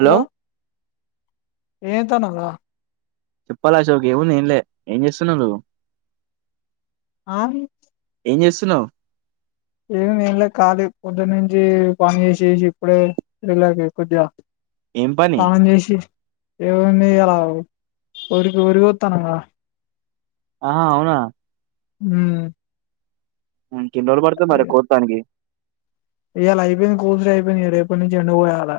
Hello ఎంఏతనవ్ర చెప్పరా అశోక్ ఎం ఉంది ఎంలే ఏం చేస్తున్నవ్ నువ్వు అని ఏం చేస్తున్నవ్ ఏంలేదులె కాళీ పొద్దునుంచి పని చేశిశి ఇప్పుడే రిలాక్స్ కొద్దిగ ఏం పని తానం జెశి ఏవునై ఇయాల ఆవ్ వరి వరి కొతానంగా ఆహ ఔన ఉమ్ ఇంక ఏన్ని రోలు పడుతది మరి కొత్తానికి ఇయల అయ్పోయింది కోసుడు అయ్పోయింది ఇగ రేపనుంచి ఎండ పొయాల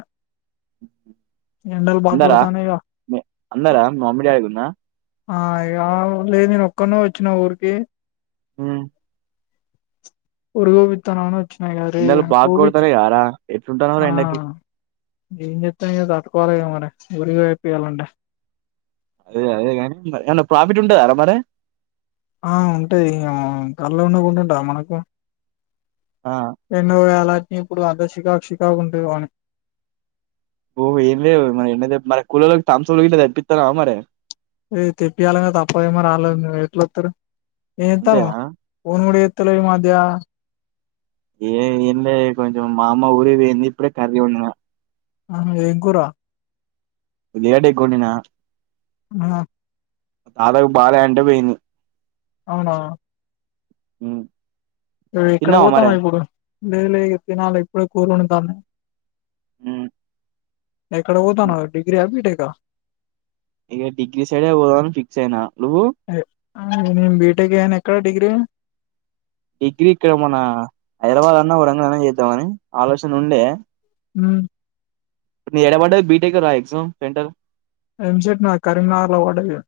ఎండలు బాగ అందరా గొడతానయ్గ మీ- అందరా మీ మమ్మీ డాడీ కూడానా ఆ యావ్ లేదు నేను ఒక్కనో ఒచ్చిన ఊరికి ఉ వోరి గోపిత్తనను ఆ వరి ఎండలు బాగా కొప్పిచి కొడతానే కారా ఎట్లుంటున్నావురా ఆ ఎండకి ఏంచేతనేగాదూ కొదమేమోరా గురుయేపియాలంట అది అదే గని ఏమన్న ప్రాఫిట్ ఉంటదర మరి ఆ ఉంటది ఇగ గళ్ళ ఉండకుంట ఉంటద మనకు ఆ రెండు విధాలా ఇప్పుడు అదే చిక్కాక్ చిక్కాక్ ఉంటదని ఓహో ఏం లేద్ మరి మరి కూలొల్లకి తమ్స్అప్ తెపితావ మరి లెద్ తెప్పియాలగ తప్పద్ మరి ఆళ్లు ఎట్ల ఒత్తరు ఏయింతాను అంతేనా ఫోన్ గుడ చేతలే ఈ మధ్య ఏ ఏం లె కొంచం మా అమ్మ ఊరికి వెళ్ళింది ఇప్పుడే కర్రి ఒన్డిన ఎం కూర ఉల్లిగడ్డ ఎగ్ ఒండిన అవ్నా మా తాతకి బాలే అంటె పోయింది ఔన ఉమ్మ్ నువ్ ఎక్కడ పోతన్నావ్ ఇప్పుడు లేదులే ఇది తినాలి ఇప్పుడే కూరలు వండుతాము ఉమ్ ఏక్కడ వొతానవ్ డిగ్రీ ఆ బిటెక్ అ ఇగ డిగ్రీ సైడ్ ఏ వొదాం అని ఫిక్స్ అయిన అదే ఆ నేను బిటెక్ అయిన ఎక్కడ డిగ్రీ డిగ్రీ ఇక్కడ మన హైద్రవాద్ అన్న వరంగల్ అన్న ఏద్దామని ఆలోచన ఉండే ఉ ఇపుడు ఎడవడ్డది బిటెక్ రా ఎగ్జామ్ సెంటర్ ఎంసెట్ నాది కరీంనగర్ల పడ్డది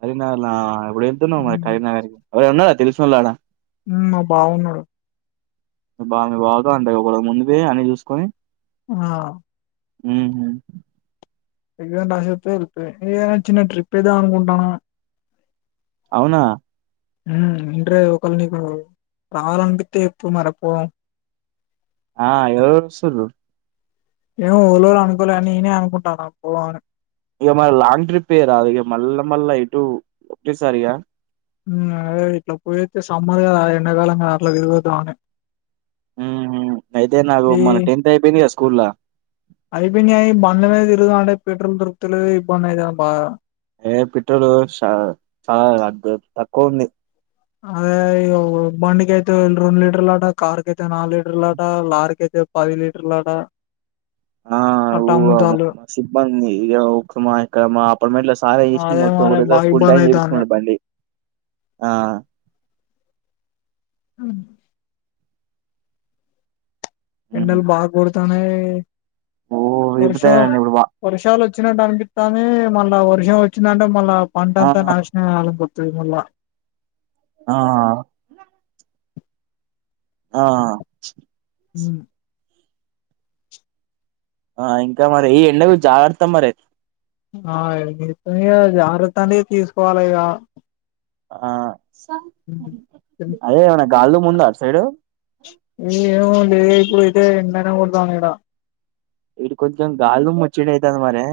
కరీంనగర్లా ఎప్పుడు ఏలుతునవ్ మరి ఉమ్ కరింనగర్ ఎవర ఉన్నర తెలిసినోళ్లు ఆడ ఉ మా బావ ఉన్నడు బాగా బాగా అందె ఒకడ ముందుకే అన్ని చూసుకొని ఆ ఉహుమ్ ఎగ్ జామ్ రసోత్తే ఎల్ పె ఇగ చిన్న ట్రిప్ ఎద్దమ్ అనుకుంటాన్న ఔనా మ్ ఇంట్రె ఒకల్ నీకు రావాలనిపిత్తే చెప్పు మరపో ఆ ఎవరేవర్ వొస్సుర్రు ఏమో ఓలోల్ అనుకోలే అని నేనే అనుకుంటన్న పోదమ్ అని ఇగ మర్ లాంగ్ ట్రిప్ ఎయ్యారాదు ఇగ మళ్ళా మళ్ళా ఇటు ఒకే సారిగా ఉమ్ అదే ఇట్లా పోయతే సమ్మర్ గదా ఎండాకాలం గదా అట్లా దిరీగొద్దాం అని ఉహు అయితే నాకు ఈ మన టెన్త్ అయిపోయింది కదా స్కూల్లా అయిపోన్య ఇ బండ్ల మీద తిరుగుదాం అంటే పెట్రోల్ దొరుకుతాలేదు ఇబ్బంది అయిత బాగ ఏ పిట్రోల్ చ చాలా అగ్ వెబ్ తక్కువుంది అదే ఇయివు బండి కి అయితే రొంన్ లీటర్లు లాట కార్ కాయితే నాల్ లీటర్లు లాట లార్ కయిత్ పది లీటర్లు లట ఆ ఊ న్ సిబ్బంది ఇగ మా ఇక్కడ మా అపార్మెంట్ల స్ చాలా చేసిన అదే మొత్తం మరి ఒకటే సారి బాగా ఫుల్ ఇబ్బంది ట్యాంక్ అయితాంది చేపించుకునడు బండి ఆ హ్ హ్మ్ ఎండల్ బా కొడతాన్నాయి ఓ వర్ షమ్ విపుతారండి ఇప్పుడు బా వర్షాల్ లోచ్ వచ్చినట్టు అన్ పితాంది మళ్ళా వర్షం వొచ్చిందంటే మళ్ళా పంట ఆ అంతా నాశ్ నమే అలమ్ గో త్రిముళ్ళ ఆ ఆ ఉమ్ ఆ ఇంకా మరి ఈ ఎండకు జాగర్ తా మరే ఆయ్ ఎత్తమ్ ఇగ జాగ్రత్త అనే తీస్ కోవాల్ ఇగ ఆ గాల్ దుమ్ము ఉంద అట్ సైడు ఈ ఏమోలే ఇప్పుడు ఇతే ఎండనె కొడతాంది ఇడ ఇడి కొంచెం గాలు దుమ్ మొచ్చిడయిథాంద్ మరే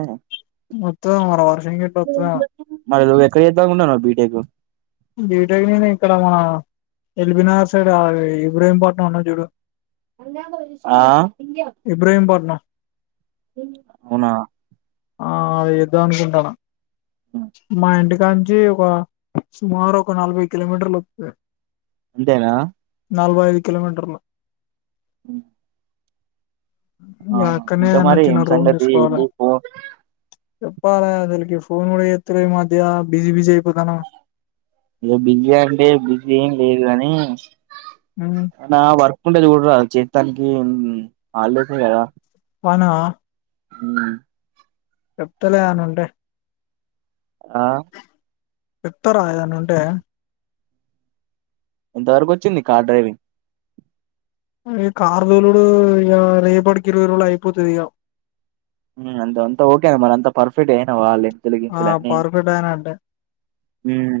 మొత్తం మర వర్షం గిట వొత్తదేమో మర్ నువ్ ఎక్కడ్ చేద్దాంఉన్నన్ బీటెకు బీటెక్ నేన్ ఇక్కడ మా ఎల్ బినగర్ సైడ్ ఆవి ఇబ్రహీంపట్నం ఉన్నది జుడు ఆ ఇబ్రహీంపట్నం ఔనా ఆ అది చేద్దాంమి అనుకుంటన్న మా ఇంటిక్ దాన్ కి ఒక సుమారు ఒక నలభై కిలోమీటర్లు వొత్ ది అంతేనా నలబై ఐదు కిలోమీటర్లు ఇగ ఆ అక్కన్నే ఇంకా యన్న మరి చిన్న ఏం రూమ్ జుస్ సంగతి కోవాలె ఏంటి పో చెప్పాలె అసలకి ఫోన్ గుడా జెత్తలేవు ఇ మధ్య బిజీ బిజీ అయిపోతాన్నవు ఇగ బిజీ అంటే బిజీ ఎం లేదు గాని హ్మ్ నా వర్క్ కుండేది చూడ్ రాద్ చేత్తానికి హ్మ్ హాల్ డేస్ యే గదా బాన్నావా ఉహౌ చెప్ తలే ఏవన్ ఉంటే ఆ ఇత్తర ఏదేనా ఉంటే? ఎంత వరకు వచ్చింది కార్ డ్రైవింగ్? అది కార్ తోలుడు ఇక రేపటికి ఇరవైరోలు అయిపోతోది ఇగ మ్ అంతే అంతే ఓకే మరి అంతా పర్ఫెక్ట్ ఏనావవా అలె పెళ్లి గిత్త ఆ ల్ ఆని పర్ఫెక్ట్ ఆయన అంటే మ్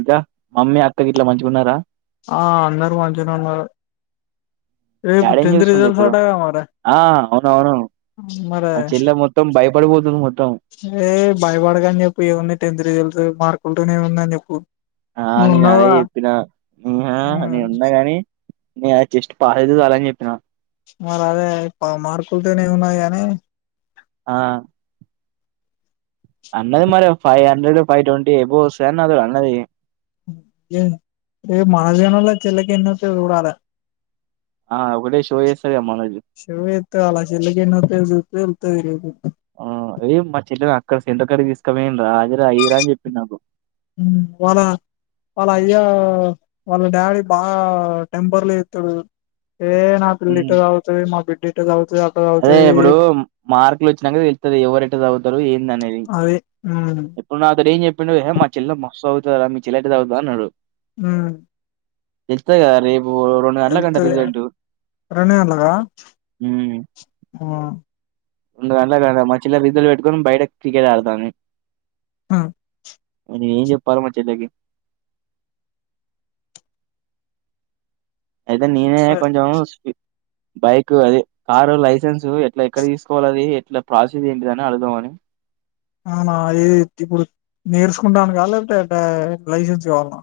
ఇంకా మమ్మీ అక్క గేట్ల మంచిగా ఉన్నారా? ఆ అందరు మంచగా ఉన్నారు రేపు డాడీ ఏం టెన్త్ చేస్తుండు రిజల్ట్ ఇప్పుడు అంటగా మరీ ఆ అవునవును మరే అక్కడ పోదువు మరీ హే బయపడకన్ చేప్పి ఎవరిని టెన్త్ రిజల్త్ మార్కులతోనే ఉందని చెప్పు ఆ నువ్వు నేను అదే ఉన్నావుగా చెప్పిన మః ఆ హ్మ్ నేను ఉండ గాని ఇహ చెస్ట్ పాస్ అయితే చాల నీ చెప్పిన మరి అదే పా మార్కులతోనే ఉన్నాది గానీ ఆ అన్నది మరీ five hundred five twenty above ఒస్స్థాయ్ అన్ నాత్ అన్నది దేని రేపు మాహదేవాన్ చెల్లి కి ఆని వస్తాయ్ చూడాలే ఆ ఒకటే షో ఎస్ షో ఎతే ఆలా చెల్లి గి ఆని చుతే తెలుస్తది రేపు ఆ ఏ మా చెల్లెని అక్కడ సెంటర్ కాడికి తీకోవన్ రా హది రా ఇది రా అని చెప్పి నాకు మ్ వలనా వాళ్ళ అయ్యా వాళ్ళ డాడీ బాగా టెంపర్ లెతాడు. ఏ నా పిల్ల ఇట్ట చదువుతాది, మా బిడ్డి ఇట్ట చదువుతాది అవు అరె ఇప్పుడు మార్కులు వచ్చినాక తెలుతాది. ఎవరు ఎట్లా చదువుతారు ఎంది అనేది మ్ అపుడు ఏం చెప్పాడు మా చెల్లె మస్తు చదువుతది రా మీ చెల్ల ఎట్ట చదువుతుంది అన్నాడు. మ్ తెలుతది గా రేపు రెండు గంటలకంట తెలుతది గా రిజల్ట్ రేడు గట్ల హ ఉమ్ ఉమ్మా రెండు గంటల కాడ మా చెల్లెర్ రిజట్ల్స్ పెట్టుకొని బయట క్రికెట్ ఆడుతుంది. అ నిను ఎం చెప్పాలి మ చెళ్ళేకి ఐతే నినే కొంచము ష్ బైక్ అదే కారు లైసెన్సు ఎట్లా ఎక్కడ తీసుకోవాలి అది ఎట్లా ప్రాసీస్ ఏంటిది అడుగుదామని అవునా ఏ తిప్పుడు నేర్సుకుంటానిక లేకపోతే లైసెన్స్ కావాల్న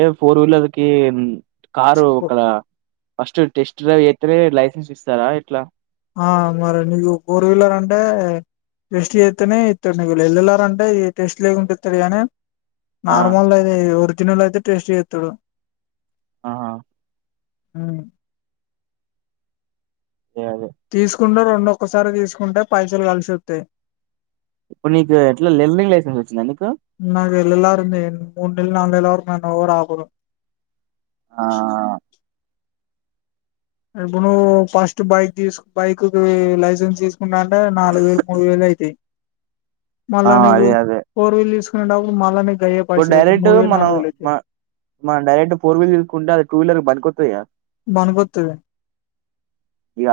ఏ ఫోర్ వీలర్ కి కారు ఒకల ఫస్ట్ టెస్ట్ ట్రై చేస్తేనే లైసెన్స్ ఇస్తారా ఇట్లా ఆ మరి నీగు ఫోర్వీలర్ అంటే? టెస్ట్ చేస్తనే ఇస్తాడు ల్ ల్ ర్ వెల్ళలారంటే ఈ టెస్ట్ లేకుంటే ఇస్తాడు గానీ ఆ నార్మల్ దైతే ఓర్జినెల్ దైతే టేస్ట్ చేస్తాడు ఆహా అవున్ య అదే కుండు రెండు ఒకే సారీ తీసుకుంటే పైసలు కల్సి ఓతేయ్ ఇప్పుడు నీకు ఎట్లా లెర్నింగ్ లైసెన్స్ వచ్చిందా నీకు నాది ల్ ల్ ర్ ఉంది. మున్ ల్ నాలుల్ వరకు నేను ఎవరు అపరు. ఆ ఇప్పుడు ఫస్ట్ బైక్ తీసు బైక్ లైసెన్స్ తీసుకున్నాంటే నాలుగు వేలు, మూడు వేలు అయితాయి. మల్ల ఆ నీవు అదే అదే ఫోర్ వీల్ తీసుకునేటప్పుడు మళ్ళా నీకు అయ్యే ఇప్పుడు పైసలు అయితాయి డైరెక్ట్ మూడు వేలు మనం నాలుగు వేలు మ అయితాయి మన డైరెక్ట్ ఫోర్ వీలర్ తీసుకుంటే అది టూ వీలర్ బనికొత్తదిహ బనుకొత్తది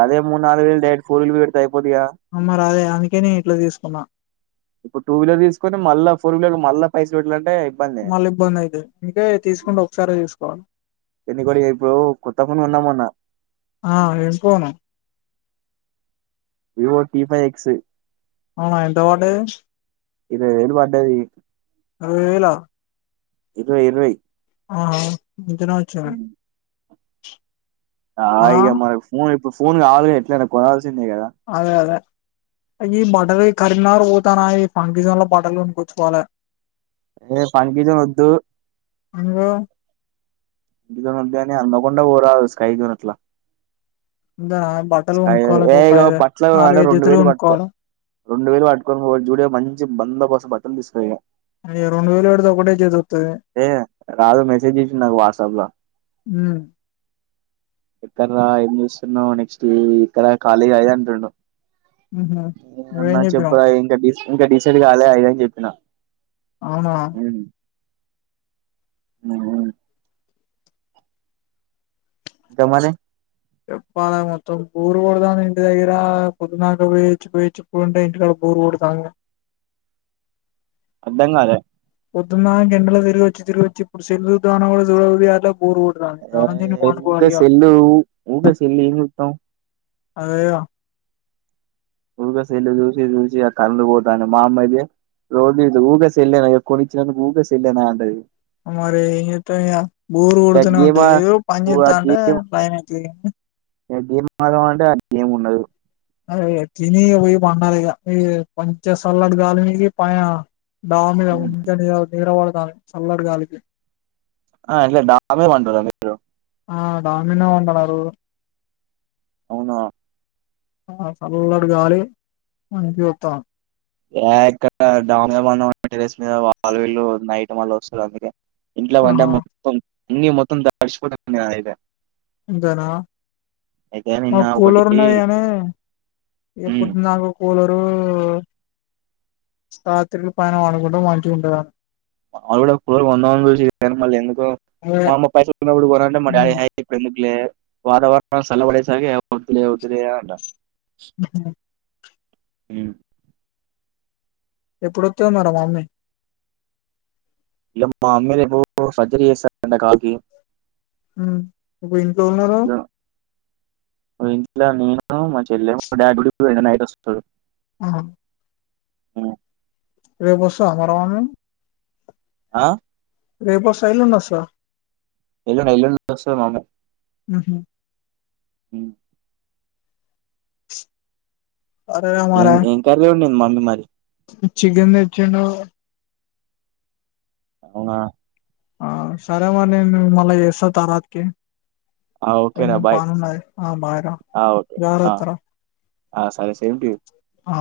అదే మూడు నాలుగు వేళ్ళు డాడీ ఫోన్లు పెడితే అయిపోద్దిగా అమ్మ రాలె అందుకే నేను ఇట్లా తీసుకున్నా ఇప్పుడు టూ వీలర్ తీసుకొని మళ్ళా ఫోర్ వీలర్కి మళ్ళా పైసలు పెట్టాలంటే ఇబ్బందే మళ్ళా ఇబ్బంది అయితది అంటే తీసుకుంటే ఒకసారే తీసుకోవాలి ఎందుకంటే రేపు కొత్త ఫోన్ కొందామన్న ఆ ఏం phone Vivo T five X అవు ఎంత వడ్డది ఇరవై వేళ్ళు వడ్డది అరవై వేళ ఇరవై ఇరవై ఆహా ఇంతనే వచ్చింది ఆ ఇగా మరి ఫోన్ ఇప్పుడు ఫోన్ కావాలిగా ఎట్లైనా కోనాలి అదే అదే ఈయ్యి బార్డర్ కరీంనగర్ పోతాన ఈ పండుగల బట్టలు కోనుకచ్చుకోవాలే ఏ పని బిజీ ఒద్దు ఇంగో ఇంట్లోనే ఉంటే అందకుండా పోరాదు స్కైడునట్ల ఇందా బట్టలు స్కై కొనుక్కోవాలి ఏ ఒక ఏగో ఐదు బట్టల అడ నాలుగైదు రెండు జతలు వేలు పట్టుకో కొనుక్కోవాలి రెండు వేలు వట్టుకొని పో జూడి మంచి బందోబస్తు బట్టలు తీసుకోపో ఇగా అయ్యో రెండు వేలు పెడితే ఒకటే జత వత్తది ఏ రాజు మెసేజ్ జేసిండు నాకు వాట్సప్ ల ఉ ఇక్కడ ర ఏం చేస్తున్నావు నెక్స్ట్ ఈ ఇక్కడ కాలేజ్ అది అంటుండు. ఉహు నువ్వేం అన్న చెప్పినవ్ చెప్పవా ఇంక ఇంకా డిసైడ్ కాలే ఐనంక చెప్పిన అవునా ఉమ్ ఇంకా మనీ చెప్పాలా మొత్తం బోర్ కొడుతాంది ఇంటి దగ్గర పొద్దున దాకా పోయొచ్చి పోయొచ్చి ఇప్పుడు ఉంటే ఇంట్లో బోర్ కొడుతాంది అర్ధంకాలే పొదున్నా ఇంగ ఎండలో తిరిగోచ్చి తిరోగొచ్చి ఇప్పుడు సెల్లు సూద్దాం అన్న గూడా చూడబుద్ది గట్లే బోర్ కొడుతాంది అన్నం తిని ఏ ఊకే పండుకోవాలి ఇగా సెల్లు ఊకే సెల్లు ఏం చూత్తాం అదేగా ఉరుగ సెల్లు జూసి జూసి ఆ కన్లు పోతన్నాయ్ మా అమ్మ అయితే రోజూ ఇగా సెల్లేనా ఇగ కొనిచ్చినందుకు ఊకే సెల్లేనా అంటది మరి ఎంజేత్తమ్ ఇగా బోర్ ఇగ కొడుతూనే గేమ్ ఉంటది. ఆ ఏదో ఆ పనిజేత్తంటే గేమ్ టైం అయితది. గేమ్ ఆడదాం అంటే ఆ గేమ్ ఉండదు. అ తిని ఇగా పోయి పండాలీ ఇగ ఈ కొంచ సల్లడి గాలి పైన దా మీద ఇంకా నిద్రవడతాంది చల్లగాలికి ఆ అట్లే డా మీ పంటారా మీరు ఆ దాని మీదనే పంటనారు అవునా ఆ చల్లటి గాలి మంచిగోతాంది ఏ ఇక్కడ డాబా మీద పందమంటే టెరెస్ మీద వాళ్ళ వీళ్ళు నైట్ మళ్ళ వస్తునరు అందుకే ఇంట్ల వంట ఆహా మొత్తం అన్ని మొత్తం తడిషిపోతనయ్ నదైతే అంతేనా అయితే నిన్న మాకు కూలర్ ఒకటి ఉన్నాది కాని ఇగ ఉమ్ పొద్దున్దాకా కూలర్ డు రాత్రికి పైన పండుకుంటే మంచిగుంటదని [unintelligible] జూసి పైన మళ్ళ ఎందుకు అదే మా అమ్మ పైసలునప్పుడు కోనంటే మా డాడి ఎహే ఇప్పుడు ఎందుకులే వాతావరణ సళ్లపడేసరికి వద్దులే వద్దులే అంట మ్ ఎప్పుడొత్తదో మరీ మమ్మీ ఇగ మా అమ్మి రేపు సర్జరీ చేస్తారంటా కాలికి మ్ ఇప్పుడు ఇంట్లో ఉన్నార ఇంట్లో నేను, మా చెల్లె మా డాడీ డ్యూటీకి పోయిండు నైట్ ఓస్తాడు. ఆహా ఆ రేపు ఓస్తా మన మమ్మీ ఆ రేపు ఓస్తాదా, ఏలుండి ఓస్తాదా? ఏలుండి ఉండి ఓస్తాదా మమ్మీ? ఉహు మ్ సరేరా ఏం మరి ఏం కర్రీ ఓన్డింది మమ్మీ మరి? చికెన్ తెచ్చండు అవునా ఆ సరే మరి నేను మల్లా చేస్తా తరవాతకి ఆ! ఓకేరా కొంచం బాయ్. పనున్నాది ఆ బయరా ఆ! ఓకే. ఆ! జాగ్రత్తర ఆ సరే సేమ్ టు యూ ఆ